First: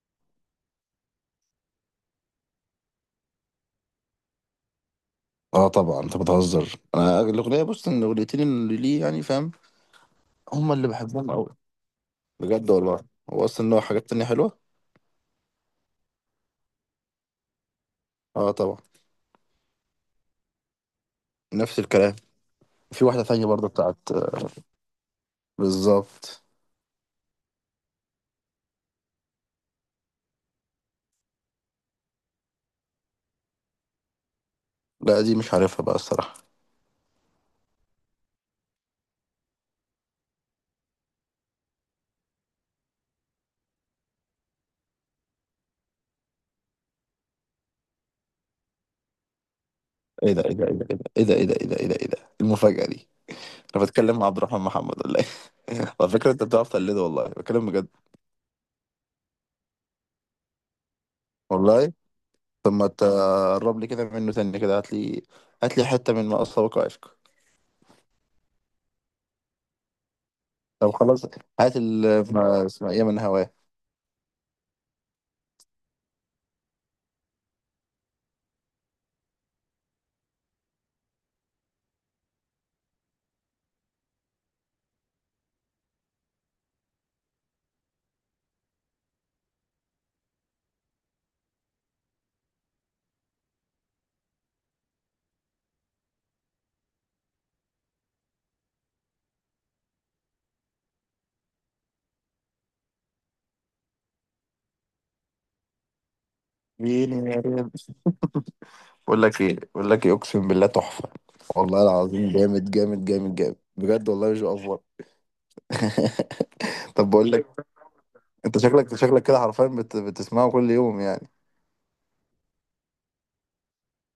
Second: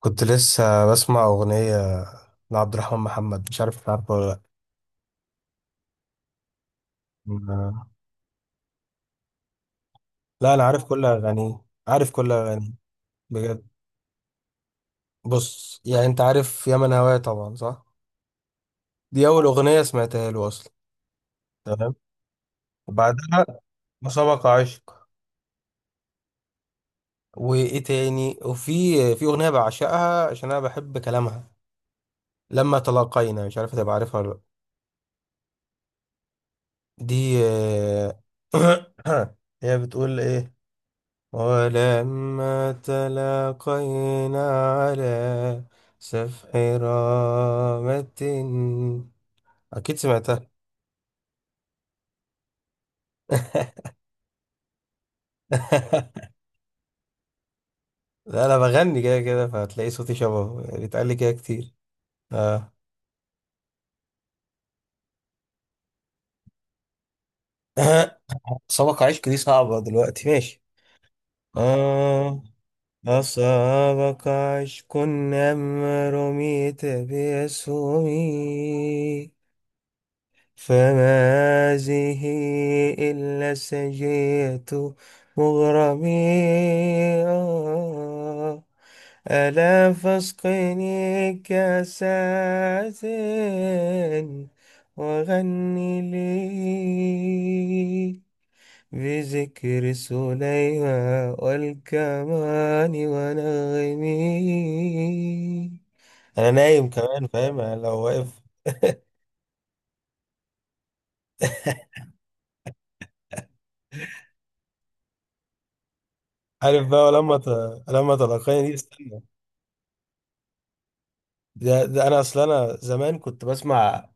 كنت لسه بسمع أغنية لعبد الرحمن محمد، مش عارف عارفه ولا اه طبعا، انت بتهزر. انا الاغنيه، لأ. بص، ان الاغنيتين اللي ليه يعني فاهم، لا، أنا هما عارف اللي كل بحبهم قوي. أغانيه. عارف كل بجد أغانيه. والله. هو بجد. اصلا له حاجات تانية حلوه. بص، يعني أنت عارف يا من هواه طبعا، صح؟ اه طبعا. دي أول أغنية سمعتها له أصلا. نفس تمام. الكلام. في واحده بعدها تانية برضه بتاعت. مسابقة عشق. بالظبط. وإيه تاني؟ في أغنية بعشقها عشان أنا بحب كلامها. لما تلاقينا، مش عارف هتبقى عارفها ولا لأ. لا دي مش عارفها بقى الصراحه. دي هي بتقول إيه؟ ولما تلاقينا على سفح رامة، أكيد ايه ده، سمعتها. ايه ده، ايه ده، ايه ده، ايه ده، ايه ده، ايه ده، ايه ده، المفاجاه دي؟ انا بتكلم مع عبد الرحمن محمد ولا ايه؟ على فكره انت بتعرف تقلده، والله بتكلم بجد. لا، أنا بغني كده كده، فهتلاقي صوتي شبهه، بيتقال لي كده كتير. والله. طب آه. ما تقرب لي كده منه تاني، كده هات لي حته من ما اسبق عشق. سبق عشق دي صعبة دلوقتي، ماشي. طب خلاص. هات ال آه. ما اسمها ايه من هواك. أصابك عشق أم رميت بأسهمي، فما هذه إلا سجية مغرمي. آه. ألا فاسقني كاسات وغني لي، بذكر سليمان والكمان ونغمي. أنا نايم كمان فيني يا فاهم، ريم. أنا لو واقف. بقول لك ايه، اقسم بالله تحفه. والله العظيم، جامد جامد جامد جامد، بجد والله مش بأفور. عارف بقى، طب بقول لك، لما انت تلقاني دي، شكلك استنى. شكلك كده حرفيا بتسمعه كل يوم يعني؟ ده انا اصل، انا زمان كنت بسمع.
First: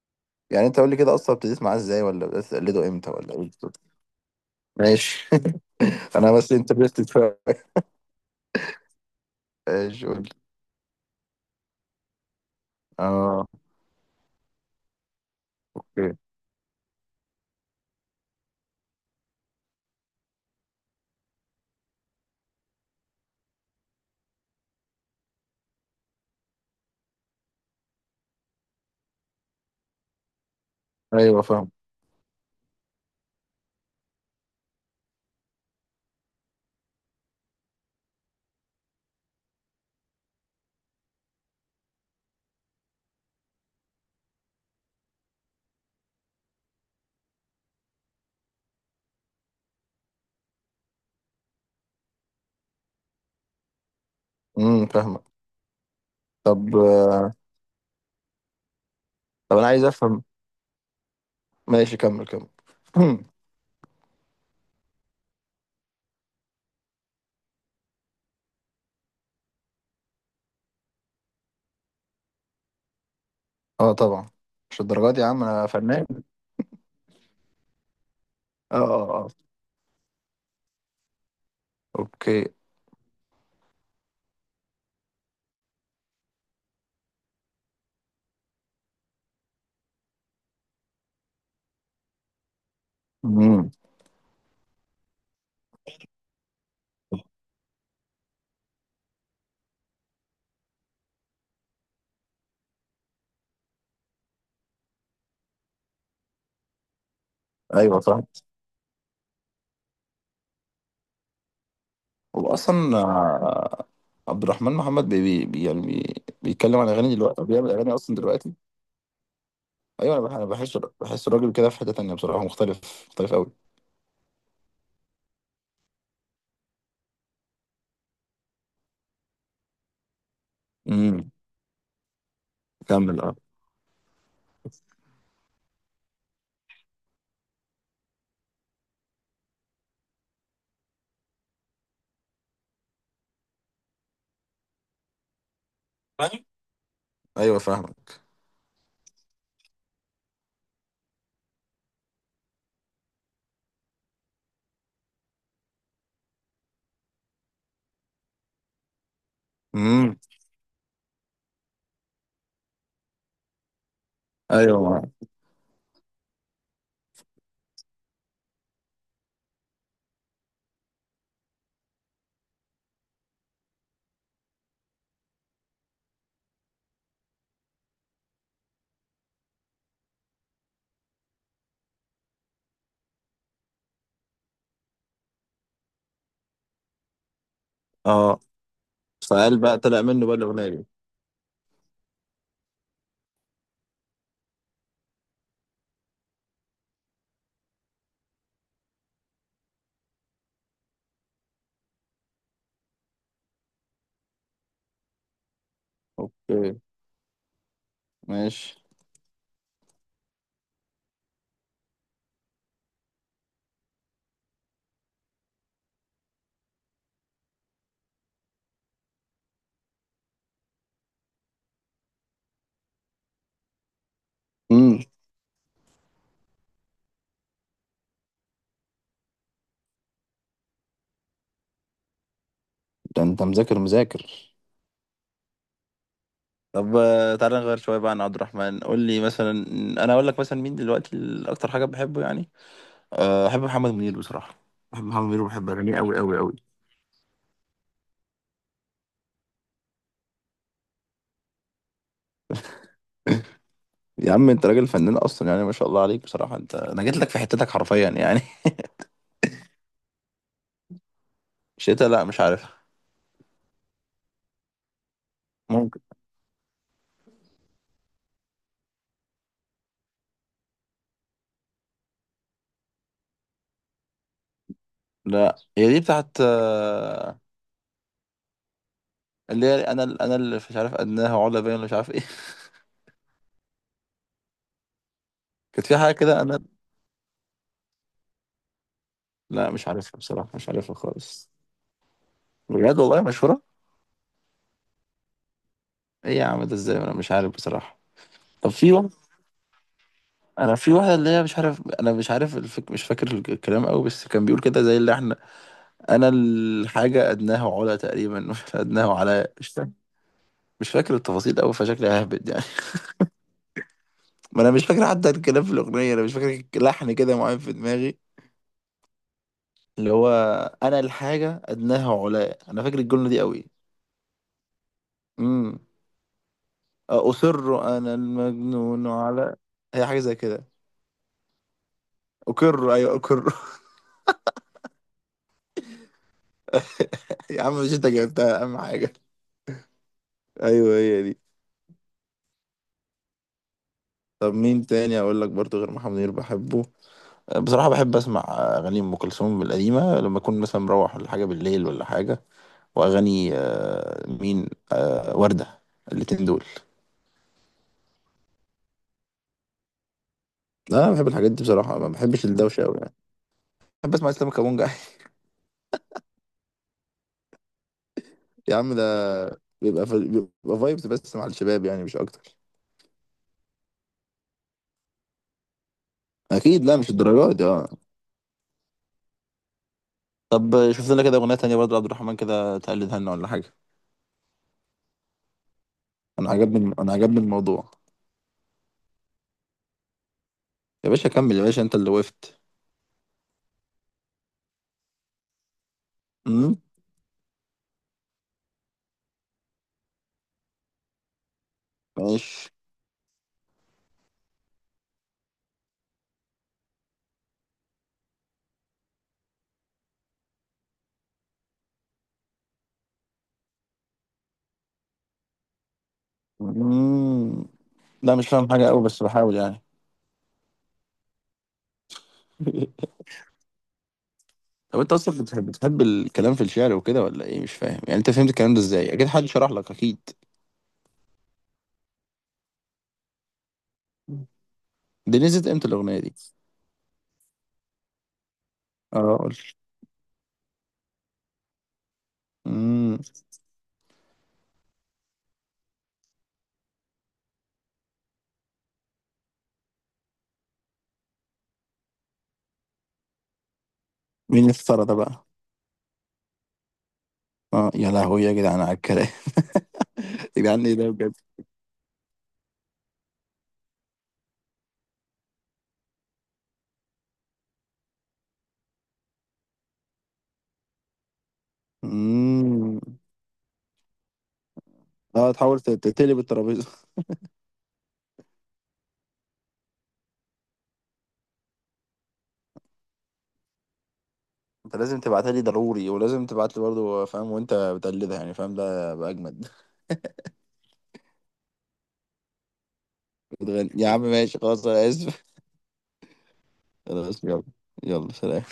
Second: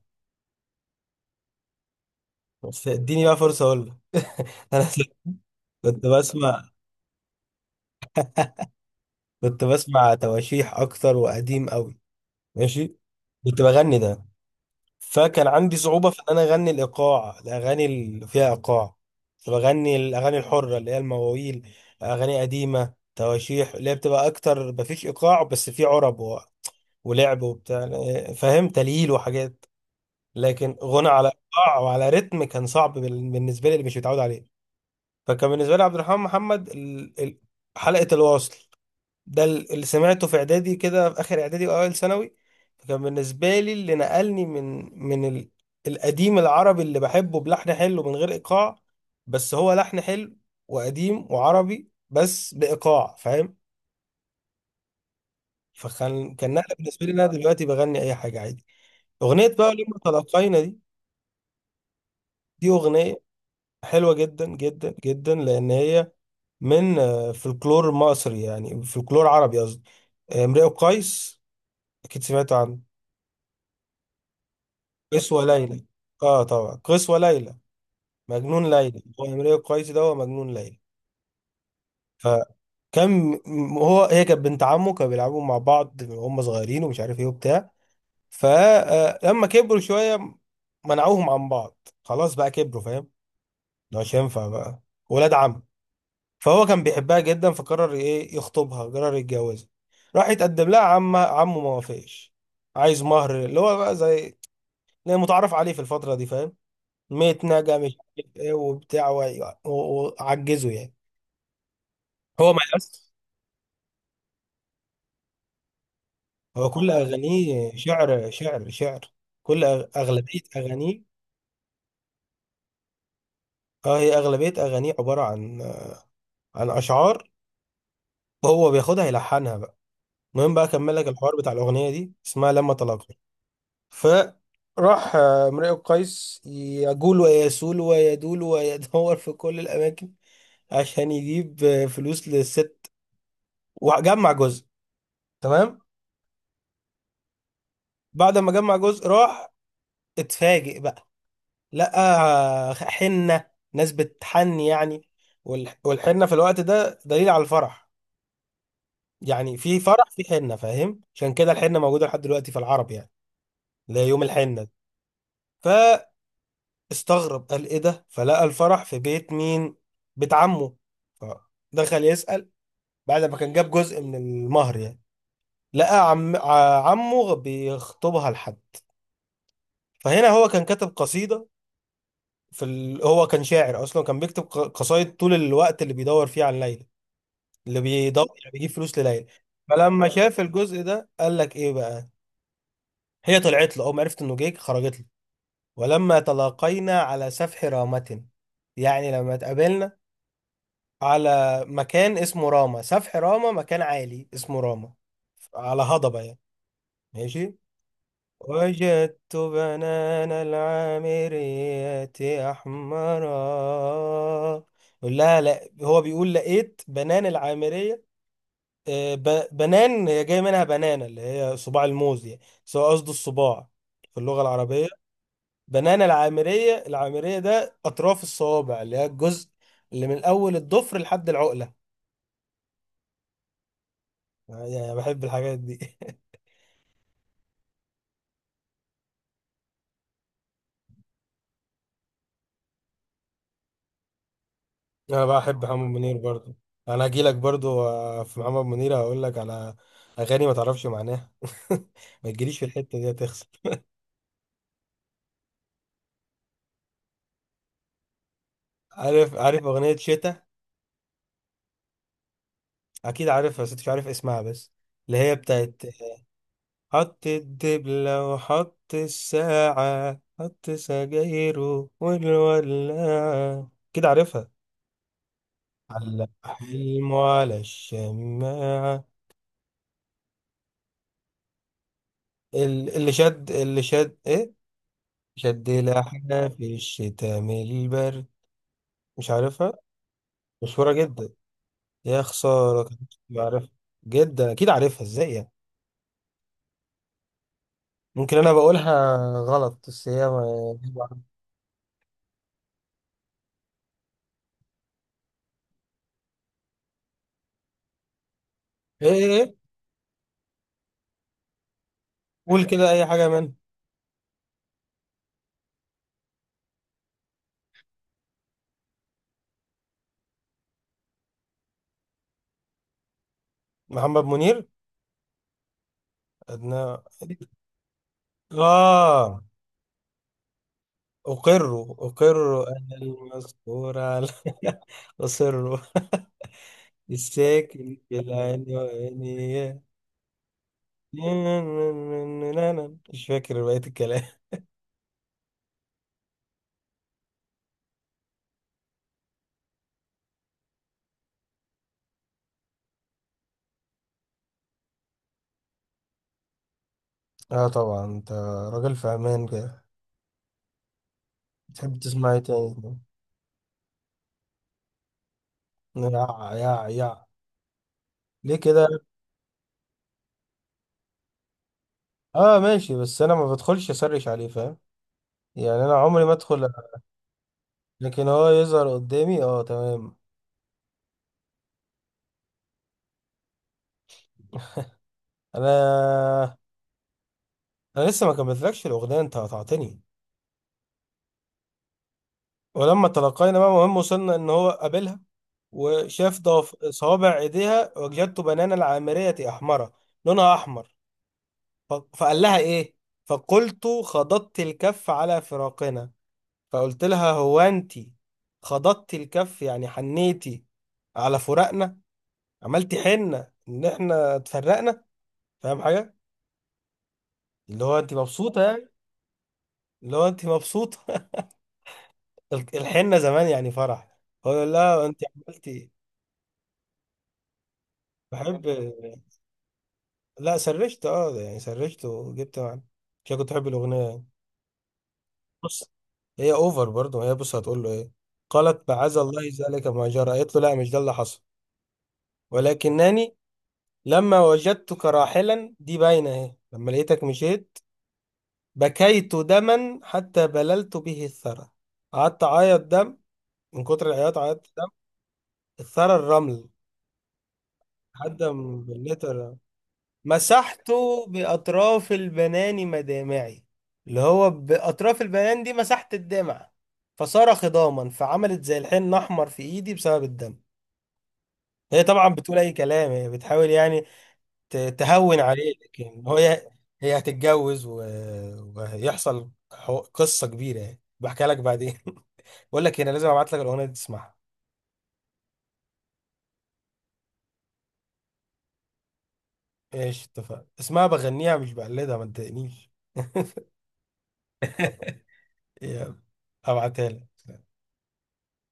يعني انت قول لي كده، اصلا ابتديت معاه ازاي، ولا بدأت بس تقلده امتى، اديني ولا بقى ايه فرصه اقول بالظبط؟ لك. انا أصل ماشي. كنت انا بس بسمع انترستد، فاهم. كنت ايش؟ بسمع قول لي. تواشيح اكتر وقديم قوي. ماشي. اه. كنت بغني ده، فكان عندي صعوبه اوكي. في ان انا اغني الايقاع، الاغاني اللي فيها ايقاع. كنت بغني الاغاني الحره اللي هي المواويل، اغاني قديمه، تواشيح، اللي هي بتبقى اكتر مفيش ايقاع، بس في عرب ولعب وبتاع، فاهم، تليل وحاجات. لكن غنى على ايوه فاهم. ايقاع وعلى رتم كان صعب بالنسبه لي، اللي مش متعود عليه. فكان بالنسبه لي عبد الرحمن محمد حلقه الواصل. ده اللي سمعته في اعدادي، كده في اخر اعدادي واوائل ثانوي. فكان بالنسبه لي اللي نقلني من القديم العربي اللي بحبه، بلحن حلو من غير ايقاع، بس هو لحن حلو، وقديم وعربي بس بايقاع فاهم. فاهمك. فكان طب نقله بالنسبه لي، إن انا دلوقتي بغني اي حاجه عادي. اغنيه طب انا بقى عايز لما افهم. تلاقينا دي، ماشي، كمل كمل. دي اغنيه حلوة جدا جدا جدا، لأن هي من فلكلور مصري، يعني فلكلور عربي قصدي. امرئ القيس أكيد سمعت عنه. اه طبعا. مش الدرجات دي يا قيس عم، انا وليلى. فنان. آه طبعا قيس وليلى، مجنون اه ليلى اه هو اه. امرئ القيس، ده هو مجنون ليلى. اوكي. فكان م- هو هي كانت بنت عمه، كانوا بيلعبوا مع بعض وهم صغيرين، ومش عارف ايه وبتاع. فلما كبروا شوية منعوهم عن بعض، خلاص بقى كبروا فاهم، امم. ده مش هينفع بقى، ولاد عم. فهو كان بيحبها جدا، فقرر ايه، يخطبها، قرر يتجوزها. راح يتقدم لها، عمه ما وافقش. عايز مهر، اللي هو بقى زي اللي متعرف عليه في الفترة دي فاهم، متنجة مش ايوه فاهم. عارف ايه وبتاع وعجزه يعني. هو هو ما اصلا، يأس. عبد الرحمن محمد بي بي بي- يعني بي هو بيتكلم عن كل اغاني دلوقتي، أو بيعمل أغانيه اغاني اصلا دلوقتي؟ شعر. ايوه. أغلبية أنا بحس أغانيه. بحس الراجل كده في حته تانيه بصراحه، مختلف مختلف قوي. اه، هي أغلبية أغانيه عبارة عن، عن أشعار. هو بياخدها يلحنها بقى. المهم بقى أكمل لك امم. الحوار بتاع الأغنية دي، اسمها لما طلقت. كمل. اه. فراح امرئ قيس يجول ويسول ويدول ويدور في كل الأماكن عشان يجيب فلوس للست، وجمع جزء. تمام. فاهم؟ ايوه فاهمك. بعد ما جمع جزء راح، اتفاجئ بقى، لقى حنة، ناس بتحني يعني. والحنة في الوقت ده دليل على الفرح، يعني في فرح امم. في حنة فاهم، عشان كده الحنة موجودة لحد دلوقتي في العرب، يعني اللي هي يوم الحنة. ايوه معاك. استغرب، قال ايه ده؟ فلقى الفرح في بيت مين؟ بيت عمه. فدخل يسأل، بعد ما كان جاب جزء من المهر يعني. لقى عم عمه بيخطبها لحد. فهنا هو كان كاتب قصيدة في هو كان شاعر اصلا، كان بيكتب قصايد طول الوقت اللي بيدور فيه عن ليلى، اللي بيدور اه. يعني بيجيب فلوس لليلى. فقال بقى، طلع فلما منه بقى شاف الاغنيه الجزء دي. ده قال لك ايه بقى. هي طلعت له اول ما عرفت انه جيك، خرجت له، ولما تلاقينا على سفح رامة، يعني لما اتقابلنا على مكان اسمه راما، سفح راما مكان عالي اسمه راما، على هضبة يعني. اوكي. ماشي. ماشي. وجدت بنان العامرية أحمرا. يقول لها، لا، هو بيقول لقيت بنان العامرية. بنان هي جاي منها بنانة، اللي هي صباع الموز يعني، بس هو قصده الصباع في اللغة العربية. امم بنان العامرية، العامرية ده أطراف الصوابع، اللي هي الجزء اللي من أول الضفر لحد العقلة. ده انت مذاكر مذاكر. يعني بحب الحاجات دي. طب، تعالى نغير شويه بقى عن عبد الرحمن. قول لي مثلا، انا اقول لك مثلا مين دلوقتي اكتر حاجه بحبه يعني. بحب محمد منير بصراحة. بحب محمد انا منير بحب وبحب محمد أغانيه منير أوي أوي أوي. برضو. انا هجي لك برضو، في محمد منير هقول لك على اغاني ما تعرفش معناها. ما تجيليش في الحته دي هتخسر. يا عم انت راجل فنان اصلا، يعني ما شاء الله عليك بصراحه، انا جيت لك في حتتك حرفيا يعني. عارف؟ عارف اغنيه شتا؟ شتا؟ لا مش عارفها. اكيد عارفها بس أنت مش عارف اسمها بس، اللي هي بتاعت ممكن. حط الدبله وحط الساعه، حط سجايره والولاعه، كده عارفها؟ لا هي دي علق بتاعت، حلمه على الشماعه. اللي هي انا اللي مش عارف، ادناه علا باين ولا مش عارف ايه. اللي شد، اللي شد ايه شد كانت في حاجه كده لحنا انا. في الشتاء من البرد. مش لا عارفها؟ مش عارفها بصراحه، مش مشهورة عارفها جدا. خالص. يا خسارة بجد كنت والله مشهوره. بعرفها. جدا. أكيد عارفها إزاي يعني. ايه يا عم ده ازاي انا مش عارف بصراحه. ممكن أنا طب في بقولها واحد. غلط، بس هي انا في واحده اللي هي مش عارف، انا مش عارف مش فاكر الكلام قوي، بس كان بيقول كده زي اللي. انا الحاجه ادناه علا تقريبا. إيه ادناه إيه على، إيه. مش فاكر. مش فاكر التفاصيل قوي، فشكلي ههبد يعني. قول كده أي حاجة من ما انا مش فاكر حتى الكلام في الاغنيه، انا مش فاكر لحن كده معين في دماغي، اللي هو. انا الحاجه ادناه علاء، انا فاكر الجمله دي قوي. محمد منير. امم أدنى. اصر انا المجنون آه. على، هي حاجه زي كده. أقر اقر، أنا ايوه اقر. المذكور على. أصر يا عم، مش الساكن انت في جبتها اهم حاجه. العنوانية. ايوه هي دي. مش فاكر بقية الكلام. طب مين تاني اقول لك برضو غير محمد منير بحبه؟ بصراحة بحب أسمع أغاني أم كلثوم القديمة لما أكون مثلا مروح ولا حاجة بالليل ولا حاجة. وأغاني مين، وردة. الاتنين دول. اه طبعا، انت راجل في امان كده. لا أنا بحب الحاجات دي بتحب بصراحة، ما تسمع ايه بحبش تاني؟ الدوشة أوي يعني. بحب أسمع إسلام كابونجا. يا يا يا ليه يا كده. عم ده بيبقى في... بيبقى فايبس بس مع الشباب، يعني مش أكتر. اه ماشي، بس انا ما بدخلش اسرش عليه فاهم، يعني انا عمري ما ادخل. أكيد. لا مش الدرجات دي أه. لكن هو يظهر قدامي اه تمام. طب شوف لنا كده أغنية تانية برضه عبد الرحمن كده، تقلدها لنا ولا حاجة. انا أنا عجبني الموضوع. انا لسه ما كملتلكش الاغنيه انت قطعتني. يا باشا كمل، يا باشا أنت اللي وقفت. ولما تلقينا بقى، مهم وصلنا ان هو قابلها، وشاف أمم. صوابع ايديها، وجدت بنانا العامرية احمرة، لونها احمر. فقال لها ماشي. ايه. فقلت خضضت الكف على فراقنا. فقلت لها هو انتي خضضتي الكف، يعني حنيتي على فراقنا، عملتي حنة ان احنا اتفرقنا. فاهم حاجة؟ أمم. اللي هو انتي لا مش مبسوطة فاهم يعني. حاجة أوي، بس بحاول يعني. اللي هو انتي مبسوطة. الحنة زمان يعني فرح. هو يقول طب لها انت انتي اصلا بتحب عملتي. بتحب الكلام في الشعر وكده ولا ايه؟ مش فاهم يعني، انت فهمت بحب. الكلام ده ازاي؟ اكيد حد شرح لك، اكيد. لا سرشت، اه يعني سرشت وجبت معنا عشان كنت بحب الاغنية يعني. دي نزلت امتى بص، الاغنيه دي؟ هي اوفر برضه. هي بص هتقول له ايه. قالت معاذ اه الله قول. ذلك ما جرى، قالت له لا مش ده اللي حصل، امم. ولكنني لما وجدتك راحلا، دي باينة اهي، لما لقيتك مشيت بكيت دما حتى بللت به الثرى. قعدت أعيط دم، من كتر العياط مين عيطت اللي دم. افترى ده بقى؟ الثرى الرمل، اه يا لحد لهوي يا ما جدعان على بليت الكلام. الرمل. يا جدعان ايه ده مسحته بجد. بأطراف البنان مدامعي، اللي هو بأطراف البنان دي مسحت الدمع. فصار خضاما، فعملت زي الحين أحمر في إيدي بسبب الدم. هي طبعا بتقول أي امم. كلام، هي بتحاول يعني تهون اه عليه، تحاول لكن هو تقلب الترابيزه. هي هتتجوز وهيحصل قصة كبيرة يعني، بحكي لك بعدين. بقول لك إيه، انا لازم ابعت لك الاغنية دي تسمعها. انت لازم تبعتها لي ضروري، ولازم تبعت لي برضه فاهم وانت بتقلدها يعني، فاهم؟ ده بقى اجمد. ايش اتفق اسمها بغنيها مش بقلدها ما تضايقنيش. بتغني. يا عم ماشي خلاص، انا اسف. يلا ابعتها خلاص لك يلا. يلا سلام.